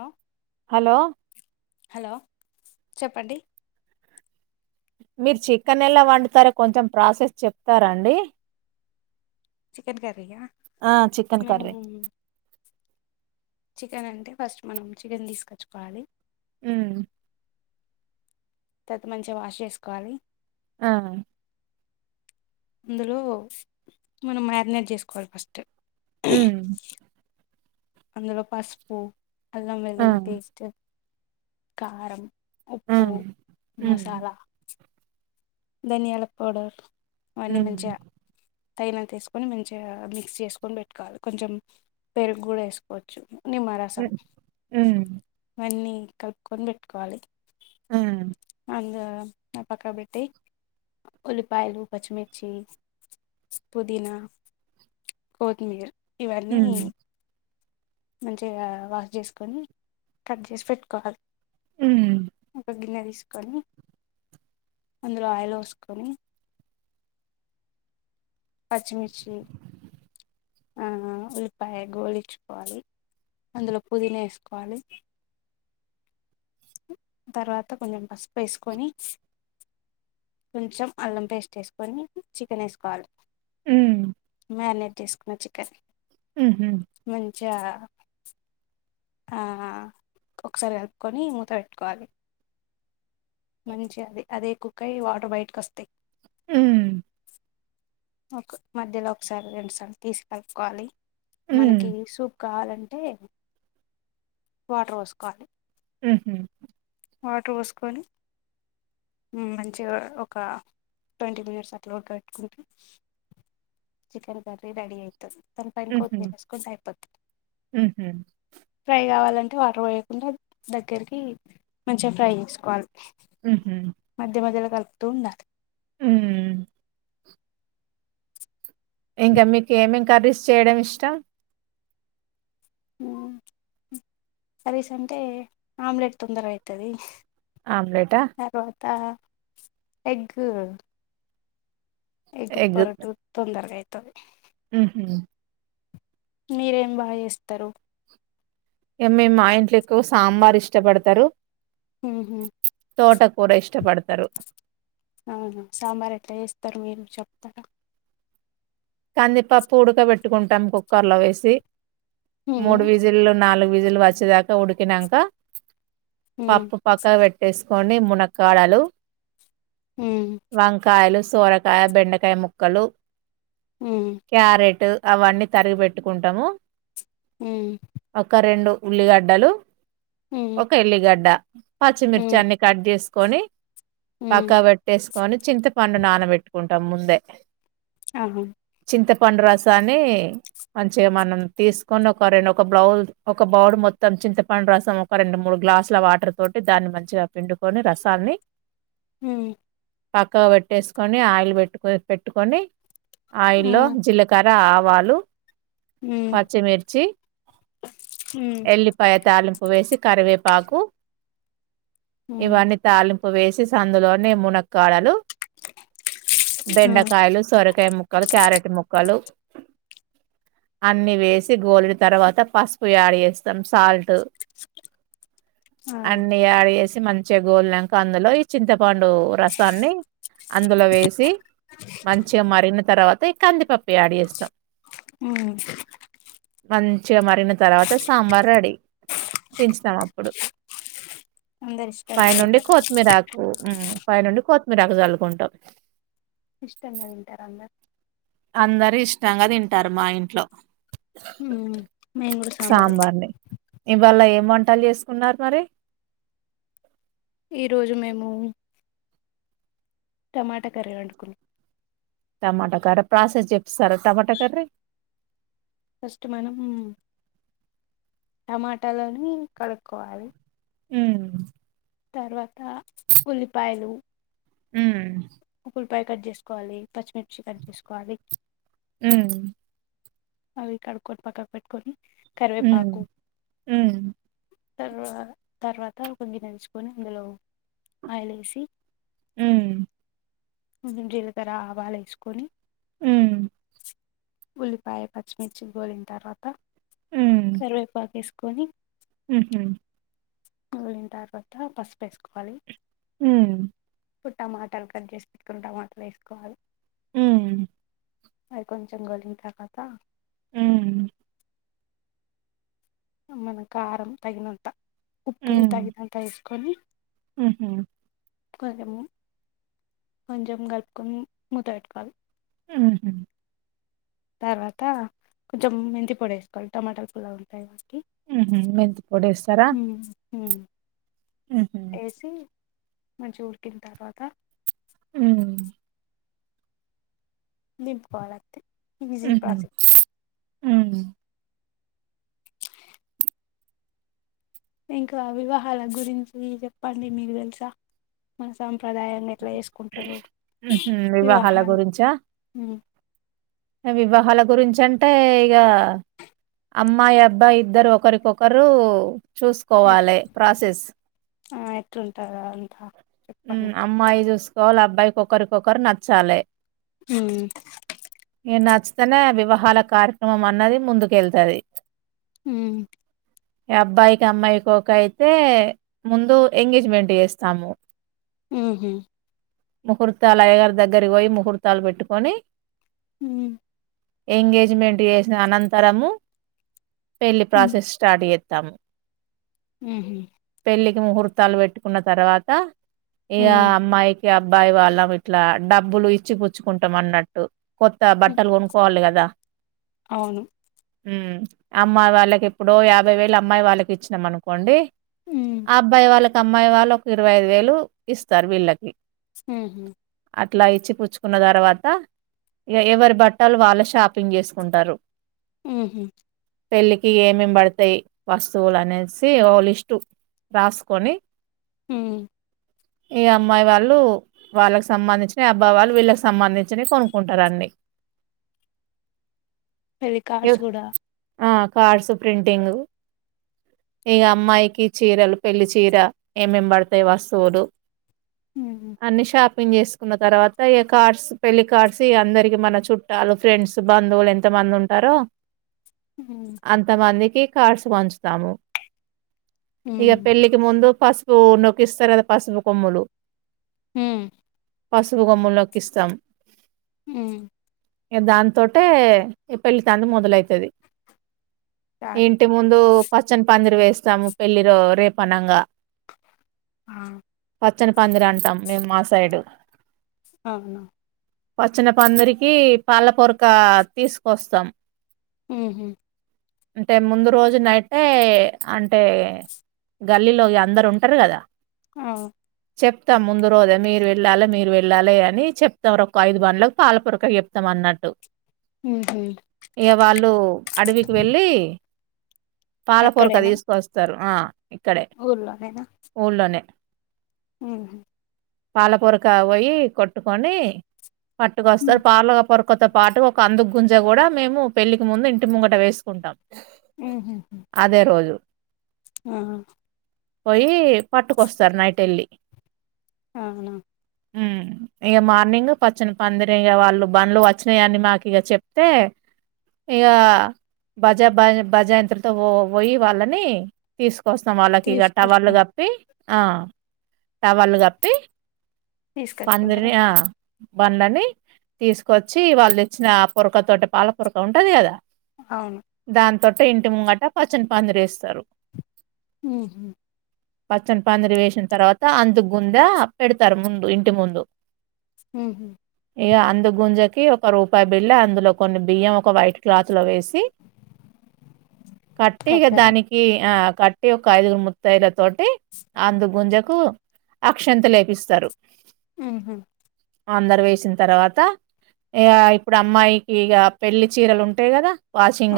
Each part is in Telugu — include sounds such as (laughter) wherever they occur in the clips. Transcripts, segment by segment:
హలో హలో హలో చెప్పండి మీరు చికెన్ ఎలా వండుతారో కొంచెం ప్రాసెస్ చెప్తారాండి చికెన్ కర్రీయా ఆ చికెన్ మేము కర్రీ చికెన్ అంటే ఫస్ట్ మనం చికెన్ తీసుకొచ్చుకోవాలి హుమ్ తర్వాత మంచిగా వాష్ చేసుకోవాలి ఆ అందులో మనం మ్యారినేట్ చేసుకోవాలి (inaudible) హ్మ్ అందులో పసుపు అల్లం ఆ వెల్లుల్లి పేస్టు కారం ఆ ఉప్పు హ్మ్ మసాలా ధనియాల పౌడర్ అన్నీ హ్మ్ మంచిగా తగినన్ని తీసుకొని మంచిగా మిక్స్ చేసుకొని పెట్టుకోవాలి కొంచెం పెరుగు కూడా వేసుకోవచ్చు హ్మ్ నిమ్మరసం ఇవన్నీ కలుపుకొని పెట్టుకోవాలి ఆమ్ అందులో పక్క పెట్టి ఉల్లిపాయలు పచ్చిమిర్చి పుదీనా కొత్తిమీర ఇవన్నీ హ్మ్ మంచిగా వాష్ చేసుకొని కట్ చేసి పెట్టుకోవాలి ఒకగిినది వేసుకొని అందులో ఆయిల్ పోసుకుని పచ్చి మిర్చి ఆ ఉల్లిపాయ గోలిచ్చుకోవాలి అందులో పుదీనా వేసుకోవాలి తర్వాత కొంచెం పసుపు వేసుకొని కొంచెం అల్లం పేస్ట్ వేసుకొని చికెన్ వేసుకోవాలి హ్మ్ మ్యారినేట్ చేసుకోవచ్చు (inaudible) ఆ హా చ ఆ ఒకసారి కలుపుకొని మూత పెట్టుకోవాలి మంచి గా అది అదే కుక్కై వాటర్ బయటకి వస్తాయి ఆమ్ ఒక మధ్యలో ఒకసారి రెండు సార్లు తీసి కలుపుకోవాలి హ్మ్ మనకి సూప్ కావాలంటే అంటే వాటర్ పోసుకోవాలి ఊ హా వాటర్ పోసుకొని హమ్ మంచిగా ఒక ట్వంటీ మినిట్స్ అట్లా ఉడకపెట్టుకొని చికెన్ కర్రీ రెడీ అయి తాది ని పైన ఉహూ కొత్తిమీర వేసుకుంటే అయిపోతాది ఉహూ ఫ్రై కావాలంటే వాటర్ వోయకుండా దగ్గరికి మంచిగా ఫ్రై చేసుకోవాలి ఉహు మధ్య మధ్యలో కలుపుతూ ఉండాలి ఊమ్ ఇంకా మీకు ఏమేమ్ కర్రీస్ చేయడం ఇష్టం ఊమ్ కర్రీస్ కంటే ఆమ్లెట్ తొందర అయితది ఆమ్లెటా తర్వాత ఎగ్గు ఎగ్ పరోట కూడ తొందరనే త (unintelligible) ఉహు మీరు ఏం బాగా చేేస్తారు ఇంగ మేం మా ఇంట్లో ఎక్కువ సాంబార్ ఇష్టపడతారు ఉహు తోట కూర ఇష్టపడతరు అవును సాంబార్ ఎట్లా చేస్తారు మీరు చెప్ కందిపప్పు ఉడక బెట్టుకుంటాం కుక్కర్లో వేసి మూడు ఉమ్, విజిల్లు నాలు విజిల్లు వచ్చేదాకా ఉడికినంక ఉమ్, పప్పు పక్కక్ వెట్టేసి కొని మునక్కాడలు ఉమ్, వంకాయలు సోరకాయ బెండకాయ ముక్కలు ఉమ్, క్యారెటు అవన్నీ తరిగి పెట్టుకుంటము ఉమ్, ఒక రెండు ఉల్లిగడ్డలు ఉమ్. ఒక ఎల్లిగడ్డ అ (inaudible) పచ్చిమిర్చి హ్మ్ అన్ని కట్ జేస్ కొని పక్క హ్మ్ వెట్టేసి కాని చింతపండు నానబెట్టుకుంటం ముందే ఆహ చింతపండు రసాన్ని మంచిగా మనం తీసుకొని ఒక రెండు ఒక బౌల్ ఒక బౌడ్ మొత్తం చింతపండు రసం ఒక రెండు మూడు గ్లాసుల వాటర్ తోటి దాన్ని మంచిగా పిండుకొని రసాన్ని ఉ పక్కకు వెట్టేసుకొని ఆయిల్ పెట్టు పెట్టుకొని ఆయిల్ లో హ్మ్ జిల్లకార్ ఆవాలు హ్మ్ పచ్చిమిర్చి హ్మ్ ఎల్లిపాయ తాలింపు వేసి కరివేపాకు హ్మ్ ఇవన్నీ తాలింపు వేసేసి అందులోనే మునక్కాడలు ఆ! బెండకాయలు సొరకు పెము ముక్కలు క్యారెట్ ముక్కలు అన్నీ వేసి గోరిడు తర్వాత పసుపు యాడ్ చేస్తాం సాల్ట్ ఆ! అన్ని యాడ్ చేసి మంచిగా గోల్నాంక అందులో ఈ చింతపండు రసాన్ని అందులో వేసి మంచిగా మరిగిన తర్వాత ఈ కందిపప్పు యాడ్ చేస్తా హ్మ్ మళ్ల్ మంచిగా మరిగిన తర్వాత సాంబార్ రెడీ దించుతాం అప్పుడు అందరు ఇష్టంగా పైనుండి తింటారా? కొత్తిమీరాకు పై నుండి కొత్తిమీరాకు జల్లుకుంటాం ఇష్టంగా తింటారు అందరు అందరు ఇష్టంగా తింటారు మా ఇంట్లో హ్మ్ మేము కూడా సాంబార్ తింటాం. సాంబార్ని ఇవాళ ఏ వంటలు చేసుకున్నారు మరి ఈ రోజు మేము టమాటా కర్రీ వండుకున్నాం టమాటా కర్ర ప్రాసెస్ చేపిస్తారా టమాటా కర్రీ ఫస్ట్ మనం టమాటాలని కడుక్కోవాలి ఉమ్ తర్వాత ఉల్లిపాయలు ఉమ్ ఒక ఉల్లిపాయ కట్ చేసుకోవాలి పచ్చిమిర్చి కట్ చేసుకోవాలి ఉమ్ అవి కడుక్కొని పక్కక పెట్టుకొని ఉమ్ కరివేపాకు ఉమ్ తర్వా తర్వాత ఒక గిన్నె తీసుకొని అందులో ఆయిల్ వేసి ఉమ్ జీలకర్ర ఆవాలు వేసుకొని ఉమ్ ఉల్లిపాయ పచ్చిమిర్చి గోలిన తర్వాత కరివేపాకు వేసుకోల్ల కొని ఉహు గోలిన తర్వాత పసుపు వేసుకోవాలి మ్ ఇప్పుడు టమాటాలు కట్ చేసి పెట్టుకుని టమాటాలు వేసుకోవాలి హ్మ్ అవికొంచెం గోలిన తర్వాత హ్మ్ మన కారం తగినంత ఉప్పు తగినంత ఏసు కొని ఊహు కొంచెం కొంచెం కలుపుకొని మూత పెట్టుకోవాలి హ్మ్ తర్వాత కొంచెం మెంతిపొడి వేసుకోవాలి టమాటాలు పుల్లగా ఉంటాయి ఉహు మెంతిపొడి ఏస్తారా హ్మ్ ఏసి మంచిగ ఉడికిన తర్వాత హ్మ్ దింపుకోవాలంతే ఈజీ హుహు. ప్రాసెస్ హ్మ్. ఇంకా వివాహాల గురించి చెప్పండి మీకు తెలుసా మన సాంప్రదాయంగా ఎట్లా చేసుకుంటారు హుహు. వివాహాల వివాహాలు గురించా? వివాహాల గురించి అంటే ఇక అమ్మాయి అబ్బాయి ఇద్దరు ఒకరికొకరు ఎట్ చూసుకోవాలి ప్రాసెస్ ఆ, ఎట్లుంటారు అంతా హు చెప్పండి అమ్మాయి చూసుకోవాలి వాళ్లకి ఒకరికొకరు నచ్చాలే హ్మ్ నచ్చితేనే వివాహాల కార్యక్రమం అన్నది ముందుకెళ్తాది హ్మ్ అబ్బాయికి అమ్మాయికి ఓకే అయితే ముందు ఎంగేజ్మెంట్ చేస్తాము ఆహ ముహూర్తాలు అయగారి దగ్గరకి పోయి ముహూర్తాలు పెట్టుకొని (inaudible) ఎంగేజ్మెంట్ చేసిన అనంతరము పెళ్ళి ప్రాసెస్ స్టార్ట్ చే తము హ్మ్ హ్మ్ పెళ్లికి ముహూర్తాలు పెట్టుకున్న తర్వాత ఇకా ఉమ్ అమ్మాయి అబ్బాయి వాళ్ళం ఇట్లా డబ్బులు ఇచ్చి పుచ్చుకుంటాం అన్నట్టు కొత్త ఉమ్, బట్టలు కొనుక్కోవాలి కదా అవును హుమ్ అమ్మాయి వాళ్ళకి ఎప్పుడో యాభై వేలు అమ్మాయి వాళ్ళకి ఇచ్చినాం అనుకోండి ఉమ్ అబ్బాయి వాళ్ళ అమ్మాయి వాళ్లకు ఇరవై ఐదు వేలు ఇస్తారు వీళ్ళకి ఉమ్ హ్మ్మ్ అట్లా ఇచ్చి పుచ్చుకున్న తర్వాత ఎవరి బట్టలు వాళ్ళ షాపింగ్ చేసుకుంటారు ఉమ్ హ్మ్మ్ పెళ్ళికి ఏమేమి పడతాయి వస్తువులు అనేసి ఓ లిస్టు రాసుకొని ఉమ్ ఇగ అమ్మాయి వాళ్ళు వాళ్ళకి సంబంధించిన అబ్బాయి వాళ్ళు వీళ్ళకి సంబంధించిన కొను కుంటారండి పెళ్ళికార్డ్స్ కూడా ఆ కార్డ్స్ ప్రింటింగ్ ఇగా అమ్మాయికి చీరలు పెళ్లి చీర ఏమేమి పడతాయి వస్తువులు ఉమ్ అన్నిషా ఓపెన్ చేసుకున్న తర్వాత ఈ కార్డ్స్ పెళ్లి కార్డ్స్ అందరికి మన చుట్టాలు ఫ్రెండ్స్ బంధువులు ఎంత మంది ఉంటారో ఉమ్ అంత మంది కి కార్డ్స్ పంచుతాము ఇక ఉమ్ పెళ్ళికి ముందు పసుప్ కో నొక్కిస్తారు కదా పసుపు కొమ్ములు ఉమ్ పసుపు గోమ్ముంలోకిస్తాం ఉమ్ ఇక దాంతోటే ఈ పెళ్ళి తంది మొదలైతది చాట్ ఇంటి ముందు పచ్చని పందిరి వేస్త ఇస్తాము పెళ్ళి రో రేపు అనంగా ఆ పచ్చని పందిరీ అంటాం మేము మాసైయుడు అవునా పచ్చన పందరికి పాల పొరక తీసుకొస్తాం ఉమ్ హ్మ్మ్ అంటే ముందు రోజు నైట్టే అంటే గల్లీలో అందరు ఉంటారు గదా ఆ చెప్తాం ముందు రోజే మీరు వెళ్ళాలి మీరు వెళ్ళాలి అని చెప్తారో ఐదు బండ్లకు పాల పొరక చెప్తాం అన్నట్టు ఉహు ఇక వాళ్ళు అడవికి వెళ్ళి పాల పొరక అక్కడేనా తీసుకొస్తారు ఆ ఇక్కడే ఊళ్లోనే ఉమ్ పాలపొరకా పోయి కొట్టుకొని పట్టుకొస్తారు ఉమ్ పార్లు పొర కొత్త పాటు ఒక అందుకుంజ గూడా మేము పెళ్ళికి ముందు ఇంటి ముంగట వేసుకుంటాం ఉహు అదే రోజు ఆ పొయి పట్టుకొస్తారు నైట్ ఎళ్ళి అవునా హ్మ్ ఇగ మార్నింగ్ పచ్చని పందిరిగ వాళ్ళు బండ్లు వచ్చినయి అన్ని మాకి ఇగ చెప్తే ఇగా బజ బజంత్రితో పోయి వాళ్ళని తీసు కొస్తం వాళ్ళకి ఇగ టవళ్ళు తీసుకొచ్చుకుంట గప్పి ఆ టవళ్లు గప్పి తీసుకచ్చుకుంటారా ధనులన్నీ తీసుకొచ్చి వాళ్ళు తేచ్చిన పొరక తోట పాల పోరక ఉంటది కదా అవును దాంతో అట్ట ఇంటి ముంగట పచ్చని పందిరీ ఎస్తరు ఉహ్మ పచ్చని పందిరి వేసిన తర్వాత అంతకు గుంద పెడతారు ముందు ఇంటి ముందు హ్మ్ హు ఇగ అందు గుంజకి ఒక రూపాయి బిల్ల అందులో కొన్ని బియ్యం ఒక వైట్ క్లాత్ తులో వేసి కట్టి ఇగ కడతారా దానికి ఆ కట్టి ఒక ఐదుగురు ముత్తాయిదుల తోటి అందు గుంజకు అక్షంత లేపిస్తారు ఉహ్మ ఆందర వేసిన తర్వాత ఇగ అమ్మాయికి ఇగ పెళ్లి చీరలు ఉంటాయి కదా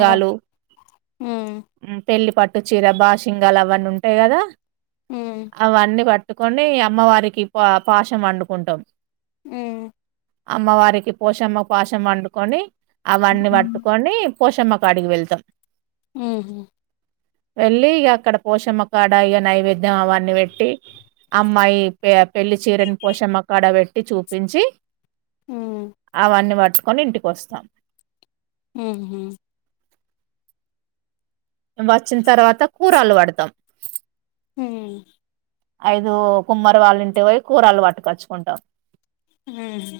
ఉ ఉ పెళ్లి పట్ కొత్త చీర బా సింగాలు అవన్నీ ఉంటాయి కదా అవన్నీ పట్ పట్టుకొని అమ్మవారికి పా పాశం అన్డుకుంటాం హ్మ్ అమ్మవారికి పోషమ్మ పాశం అన్డుకొని అవన్నీ పట్టుకొని పోశమ్మ కాడికి వెళ్తాం ఉహ్మ వెళ్ళి ఇగ అక్కడ పోషమ్మకాడ ఇగ నైవేద్యం అవన్నీ పెట్టి అమ్మాయి పెళ్లి చీరని పోషమ్మకాడ పెట్టి టి చూపించి ఉ అవన్నీ వాట్ కొని ఇంటికి వస్తాం ఉహ్మ వచ్చిన తర్వాత కూరలు పడతాం హ్మ్ ఐదు కుమ్మరి వాళ్ళంటే పోయి కూరలు పట్టుకచ్చుకుంటాం హ్మ్